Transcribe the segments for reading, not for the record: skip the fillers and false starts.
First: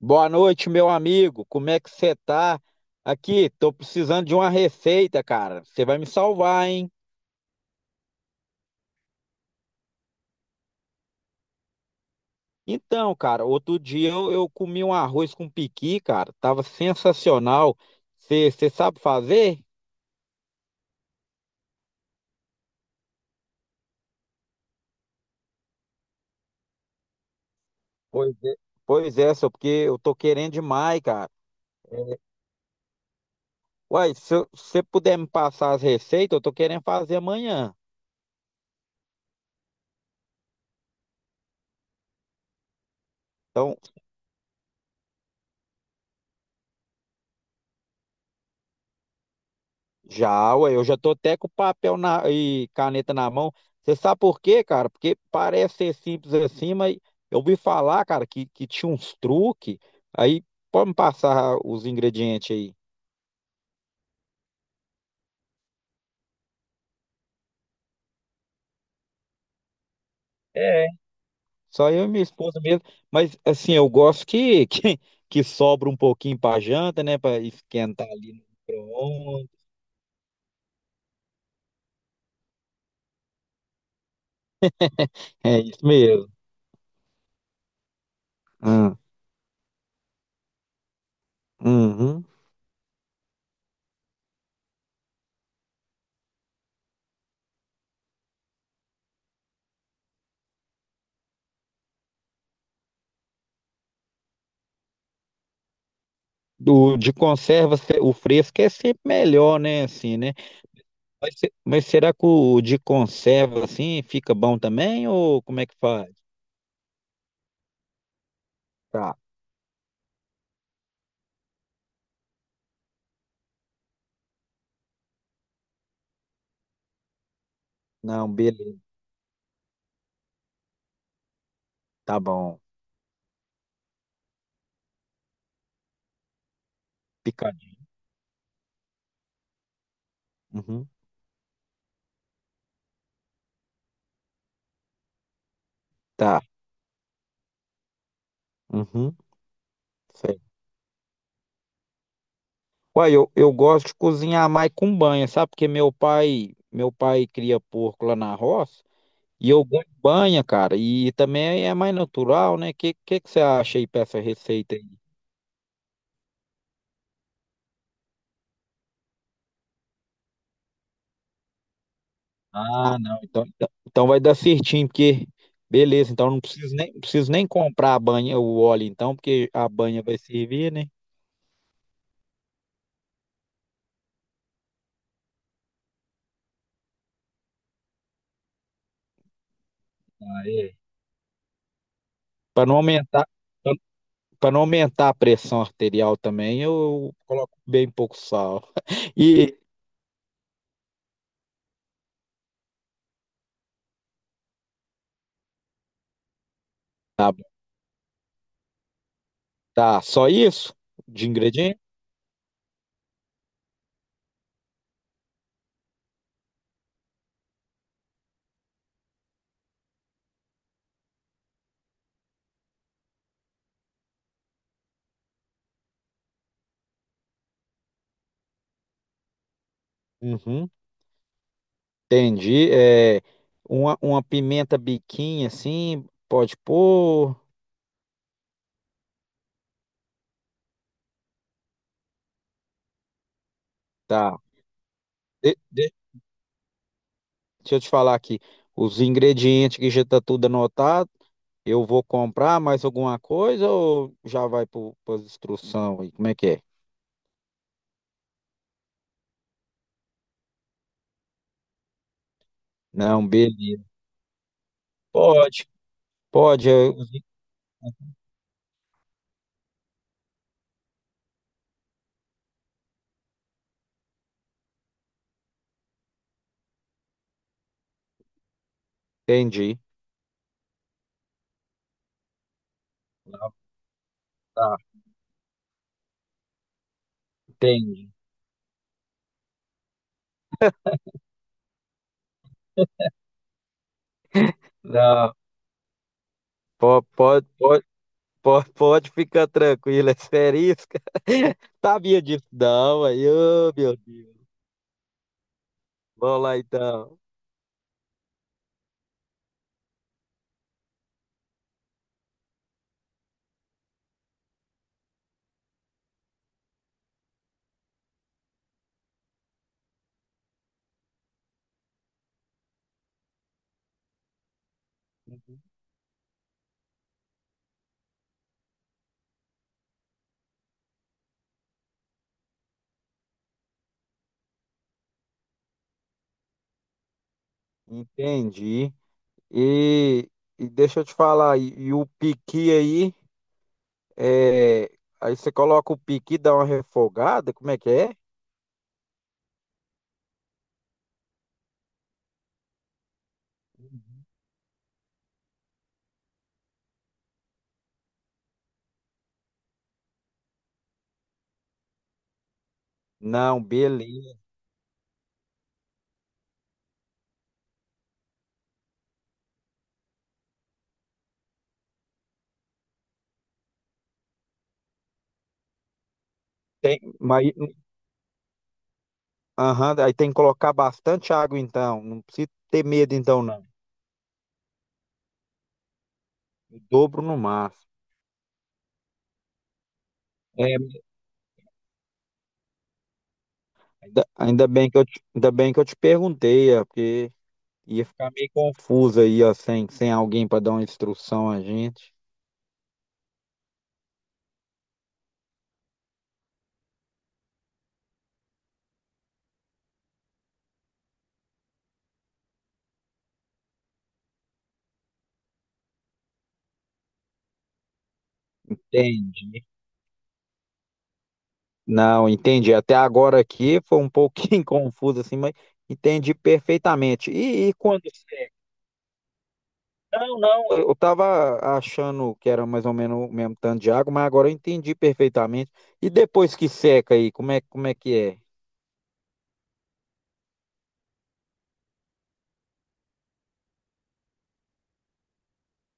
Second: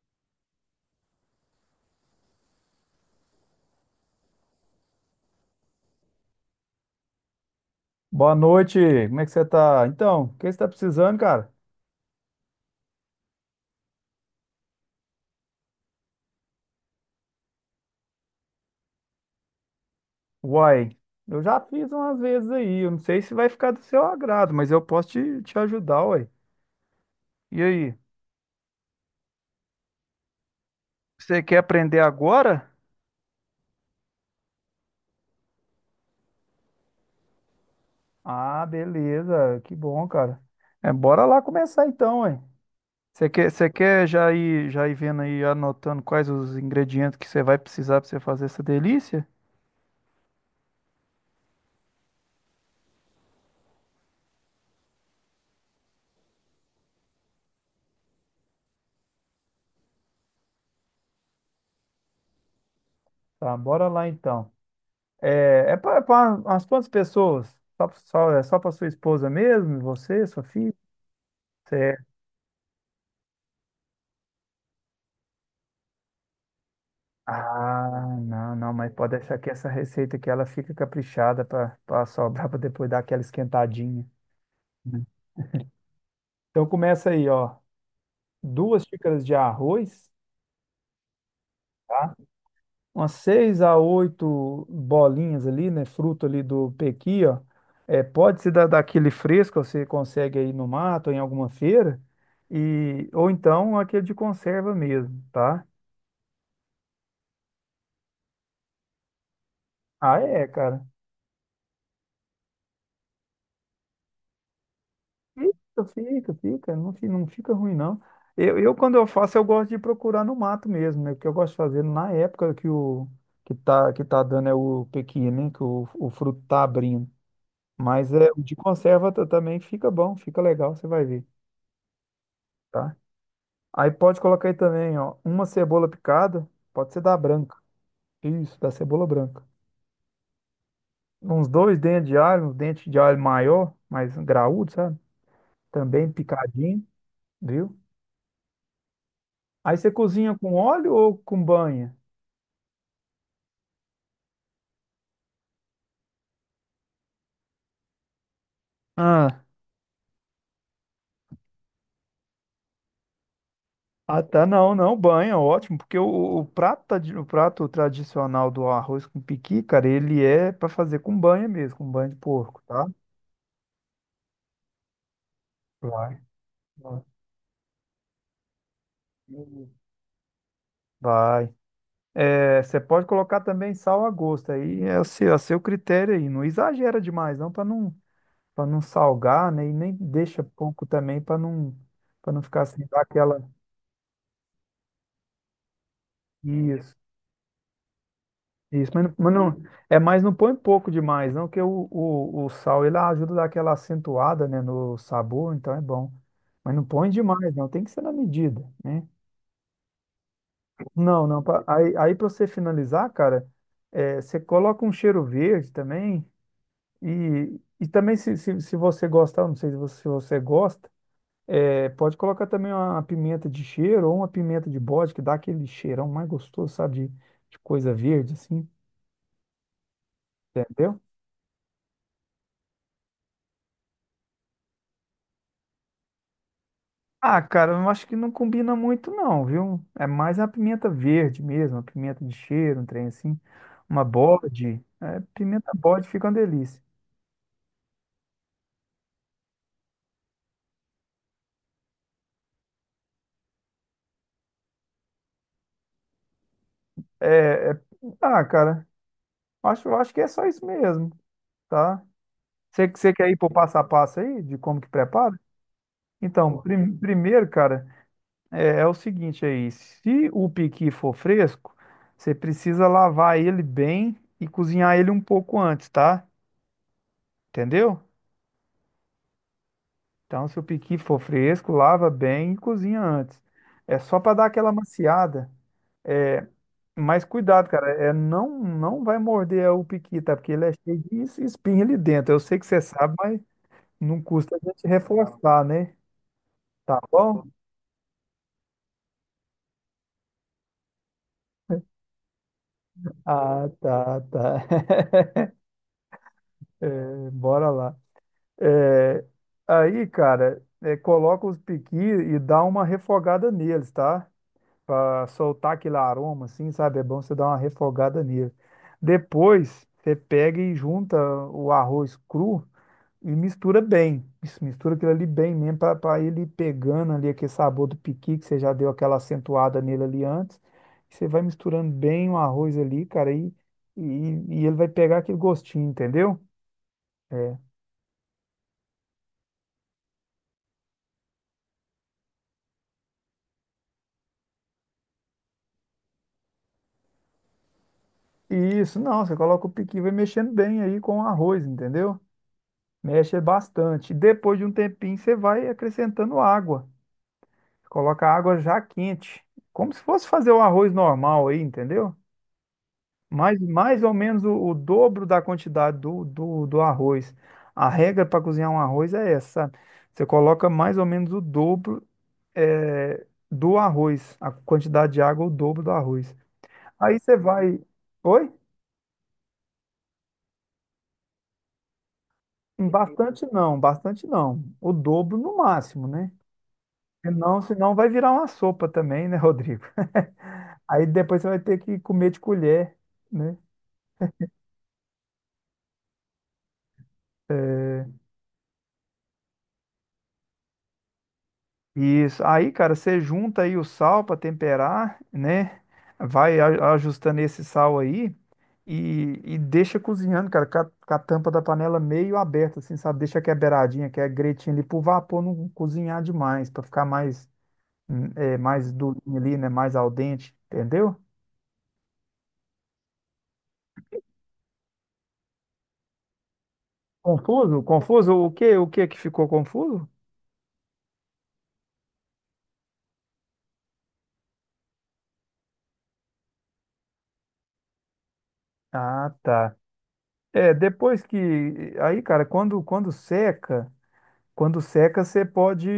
Boa noite, meu amigo. Como é que você tá? Aqui, tô precisando de uma receita, cara. Você vai me salvar, hein? Boa noite, como é que você tá? Então, o que você tá precisando, cara? Então, cara, outro dia eu comi um arroz com piqui, cara. Tava sensacional. Você sabe fazer? Uai, eu já fiz umas vezes aí, eu não sei se vai ficar do seu agrado, mas eu posso te ajudar, uai. E aí, Pois é. Pois é, só porque eu tô querendo demais, cara. você quer aprender agora? Uai, se você puder me passar as receitas, eu tô querendo fazer amanhã. Ah, beleza, que bom, cara. É, bora lá começar então, uai. Você Então, quer já ir vendo aí, anotando quais os ingredientes que você vai precisar para você fazer essa delícia? já, ué, eu já tô até com e caneta na mão. Você sabe por quê, cara? Porque parece ser simples assim, mas eu ouvi falar, cara, que tinha uns truques. Aí pode me passar os ingredientes aí. Tá, bora lá então. É, é para umas quantas pessoas? É só para sua esposa mesmo, você, sua filha? É, só Cê- eu e minha esposa mesmo. Mas assim, eu gosto que, que, que sobra um pouquinho pra janta, né? Pra esquentar Ah, ali no não, não, mas pode deixar que micro-ondas. essa receita aqui ela fica caprichada para sobrar para depois dar aquela esquentadinha. Uhum. É isso mesmo. Então começa aí, ó, duas Ah, xícaras de arroz, tá? uhum. Umas seis a oito bolinhas ali, né? Fruto ali do pequi, ó. É, pode ser daquele fresco, você consegue aí no mato, em alguma feira, e ou então aquele de conserva mesmo, tá? Do, de conserva, o fresco é sempre melhor, né? Assim, Ah, né? é, cara. Mas, mas será que o de conserva assim fica bom também? Ou como é que Fica, faz? fica, fica, não, fi- Não fica ruim, não. Quando eu Tá. faço, eu gosto de procurar no mato mesmo, né? O que eu gosto de fazer na época que o que tá dando é o pequi, né? Que o fruto tá abrindo. Mas é, Não, o de beleza. conserva também fica bom, fica legal, você vai ver, Tá bom. tá? Aí pode colocar aí também, ó, uma cebola picada, pode ser da branca. Picadinho. Isso, da cebola branca. Uhum. Uns dois dentes de alho, uns dentes de alho maior, mais graúdo, sabe? Também Tá. picadinho, viu? Uhum. Aí você cozinha Sei. com óleo ou com banha? Uai, eu gosto de cozinhar mais com banha, sabe? Porque meu pai cria porco lá na roça Ah, e eu gosto de banha, cara. E também é mais natural, né? Que você acha aí pra essa Ah, tá, não, receita aí? não, Banha, ótimo, porque o prato, o prato tradicional do arroz com piqui, cara, ele é para fazer com banha mesmo, com banha de porco, tá? Ah, não. Então, então vai dar certinho, porque beleza, Vai. então não preciso nem, não preciso nem comprar a banha, o óleo então, porque a banha vai servir, né? Vai. É, você pode colocar também sal a gosto, aí é a seu critério aí, não exagera demais não, para não salgar, né, e nem deixa Ah, é. pouco também para não ficar Para não sem dar aumentar, aquela... para não aumentar a pressão arterial também, Isso. eu coloco bem pouco sal. Isso, mas, não, E é mais não põe pouco demais, não, que o sal ele ajuda a dar aquela acentuada, né, no sabor, então é bom. Mas não põe tá, demais, bom. não, tem que ser na medida, né? Tá, só isso Não, de não, ingrediente? Aí para você finalizar, cara, é, você coloca um cheiro verde também e também se você gostar, eu não sei se você gosta, é, pode colocar também uma pimenta de cheiro ou uma pimenta de bode, que dá aquele cheirão mais gostoso, sabe, de coisa verde, assim, Uhum, entendeu? entendi. É, uma pimenta biquinha assim, pode pôr. Ah, cara, eu acho que não combina muito não, viu? É mais a pimenta verde mesmo, a pimenta de cheiro, um trem assim. Uma Tá. bode. É, De- pimenta de- bode fica uma delícia. deixa eu te falar aqui. Os ingredientes que já tá tudo anotado. Eu vou comprar mais alguma coisa ou já vai para as instruções aí? Como é que é? É, é- Ah, cara, acho que é só isso mesmo, tá? Você Não, quer ir pro passo a beleza. passo aí, de como que prepara? Pode, Então, pode, eu primeiro, cara, é, é o seguinte aí. Se o piqui for fresco, você precisa lavar ele bem e cozinhar ele um pouco antes, tá? Entendeu? entendi. Então, se o piqui for fresco, lava bem e cozinha antes. Não, É só para dar aquela tá, maciada. Mas cuidado, cara, entendi. é não vai morder o piqui, tá? Porque ele é cheio de espinha ali dentro. Eu sei que você sabe, mas não custa a gente Não, reforçar, né? Tá bom? pode, pode, pode, pode ficar tranquilo, é asterisca. Sabia disso, não, aí, Ah, ô, meu tá, Deus. tá. Vamos lá então. É, bora lá. É, aí, cara, é, coloca os piqui e dá uma refogada neles, tá? Para soltar aquele aroma, assim, sabe? É bom você dar uma refogada nele. Depois, você pega e junta o arroz cru e mistura bem. Isso, mistura aquilo ali bem mesmo para ele ir pegando ali aquele sabor do piqui que você já deu aquela acentuada nele ali antes. Você vai misturando bem o arroz ali, cara, e, e ele vai pegar aquele gostinho, entendeu? É. Entendi. E, e deixa eu te falar, e o piqui aí, é, aí você coloca o piqui, dá uma refogada, como é que é? Isso, não, você coloca o piqui, e vai mexendo bem aí com o arroz, entendeu? Mexe bastante. Depois de um tempinho, você vai acrescentando água. Coloca água já quente, como se fosse fazer o arroz normal aí, entendeu? Mais, Não, mais ou beleza. menos o dobro da quantidade do arroz. A regra para cozinhar um arroz é essa, sabe? Você coloca mais ou menos o dobro eh, do arroz, a quantidade de água, é o dobro do arroz. Tem, Aí você mas, vai. Oi? aham, aí tem que colocar bastante água então. Não precisa ter medo então, Bastante não. não, bastante não. O dobro no máximo, né? O dobro no Senão, máximo. senão vai virar uma sopa também, né, Rodrigo? É, Aí depois você vai ter que comer de colher, né? ainda, ainda bem que eu te, ainda bem que eu te perguntei, é, porque Eh, ia ficar meio confuso aí, ó, sem, sem alguém para dar uma instrução a gente. Isso. Aí, cara, você junta aí o sal para temperar, né? Vai ajustando esse sal aí e deixa cozinhando, cara, com a tampa da panela meio aberta, assim, sabe? Deixa que é beiradinha, que é gretinha ali pro vapor não cozinhar demais, para ficar mais, mais durinho ali, Entendi. né? Mais al dente, entendeu? Não, entendi. Até agora aqui foi um pouquinho confuso assim, mas entendi perfeitamente. E Confuso? quando Confuso? O que que ficou confuso? não, não, eu estava achando que era mais ou menos o mesmo tanto de água, mas agora eu entendi perfeitamente. E depois que seca aí, como é que é? Ah, tá. É, depois que. Aí, cara, quando seca, você pode.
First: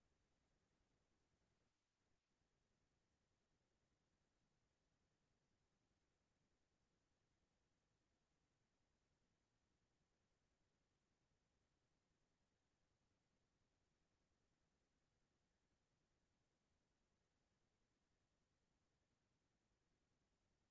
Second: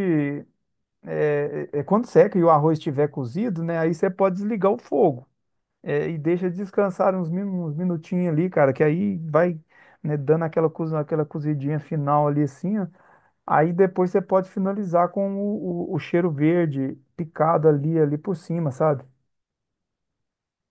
É, é quando seca e o arroz estiver cozido, né? Aí você pode desligar o fogo. É, e deixa descansar uns, uns minutinhos ali, cara, que aí vai, né, dando aquela, aquela cozidinha final ali assim, ó. Aí depois você pode finalizar com o cheiro verde picado ali, ali por cima, sabe?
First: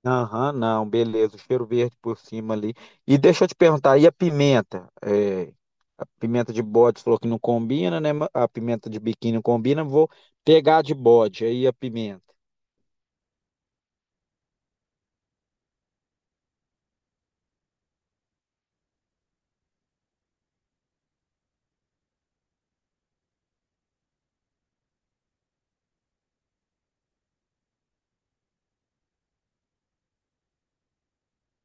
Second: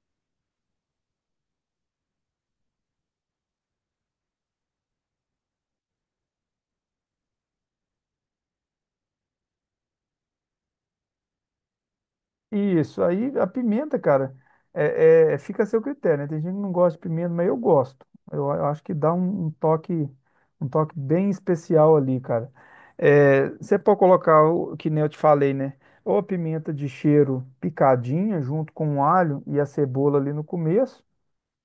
Aham, não, beleza, o cheiro verde por cima ali. E deixa eu te perguntar, e a pimenta? É, a pimenta de bode falou que não combina, né? Mas a pimenta de biquíni não combina, vou pegar a de bode aí a pimenta. Isso, aí a pimenta, cara, fica a seu critério, né? Tem gente que não gosta de pimenta, mas eu gosto. Eu, acho que dá um toque bem especial ali, cara. É, você pode colocar, o que nem eu te falei, né? Ou a pimenta de cheiro picadinha, junto com o alho e a cebola ali no começo,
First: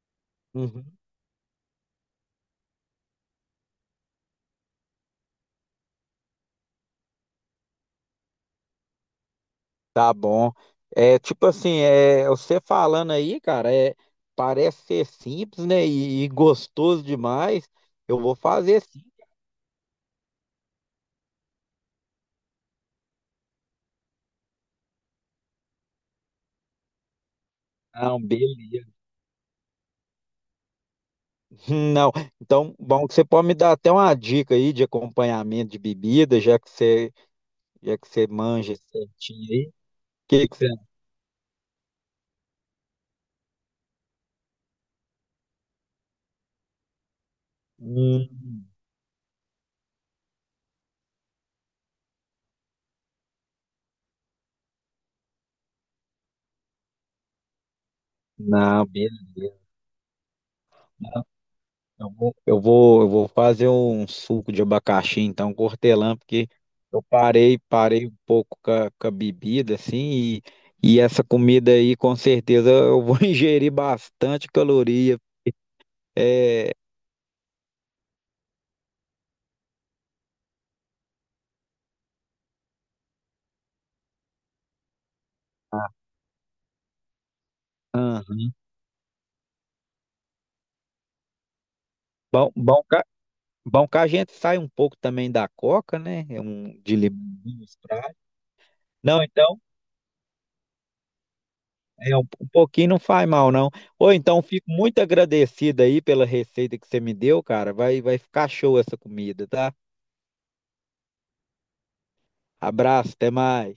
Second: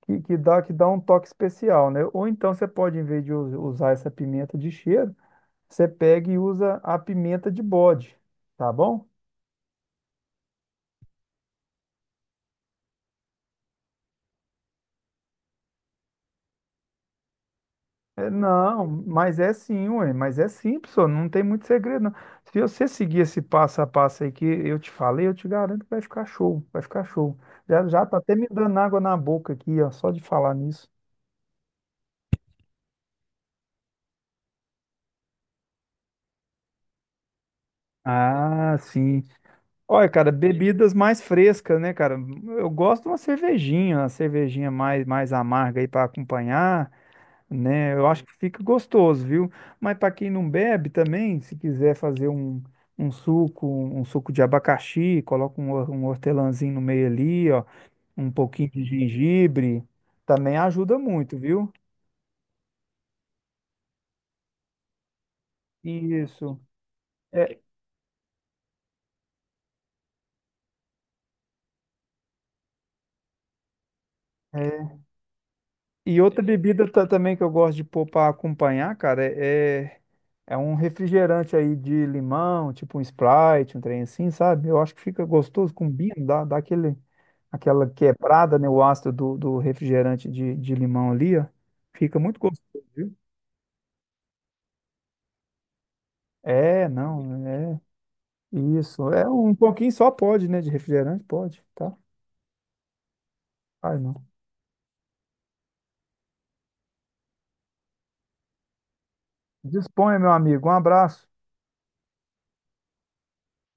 que Uhum. dá um toque especial, né? Ou então você pode, em vez de usar essa pimenta de cheiro, você pega e usa a pimenta de bode, tá bom? Tá bom. É tipo assim, é, você falando aí, cara, é, parece ser simples, né? E gostoso demais. Eu É, vou fazer não, sim. mas é sim, ué, mas é simples, só, não tem muito segredo, não. Se você seguir esse passo a passo aí que eu te falei, eu te garanto que vai ficar show, vai ficar show. Já, já tá Não, até me dando beleza. água na boca aqui, ó, só de falar nisso. Não. Então, bom que você pode me dar até uma dica aí de acompanhamento de bebida, já que você manja Ah, sim. certinho aí. O Olha, cara, que que você. bebidas mais frescas, né, cara? Eu gosto de uma cervejinha mais amarga aí para acompanhar. Né? Eu Hum, acho que fica gostoso, viu? Mas para quem não bebe também, se quiser fazer um suco de abacaxi, coloca um, um hortelãzinho no meio ali, ó, um pouquinho de não, beleza. gengibre, também ajuda muito, viu? Eu vou fazer um suco de abacaxi, então, com hortelã, porque Isso. eu É, parei, parei um pouco com a bebida, assim, e essa comida aí, com certeza, eu vou ingerir bastante é. caloria. E outra É, bebida também que eu gosto de pôr para acompanhar, cara, é um refrigerante aí de limão, tipo um Sprite, um trem assim, sabe? Eu acho que fica gostoso, combina, dá aquele. Aquela aham. quebrada, né, o ácido do refrigerante de limão ali, ó, fica muito Bom, gostoso, viu? bom que a gente sai um pouco também da coca, né? É um É, de não, limãozinho, é Sprite. isso. Não, É um então, pouquinho só pode, né, de refrigerante, pode, tá? é um, um pouquinho não faz mal, não. Ai, Ou não. então, fico muito agradecido aí pela receita que você me deu, cara. Vai, vai ficar show essa comida, tá? Disponha, meu amigo. Um abraço. Abraço, até mais.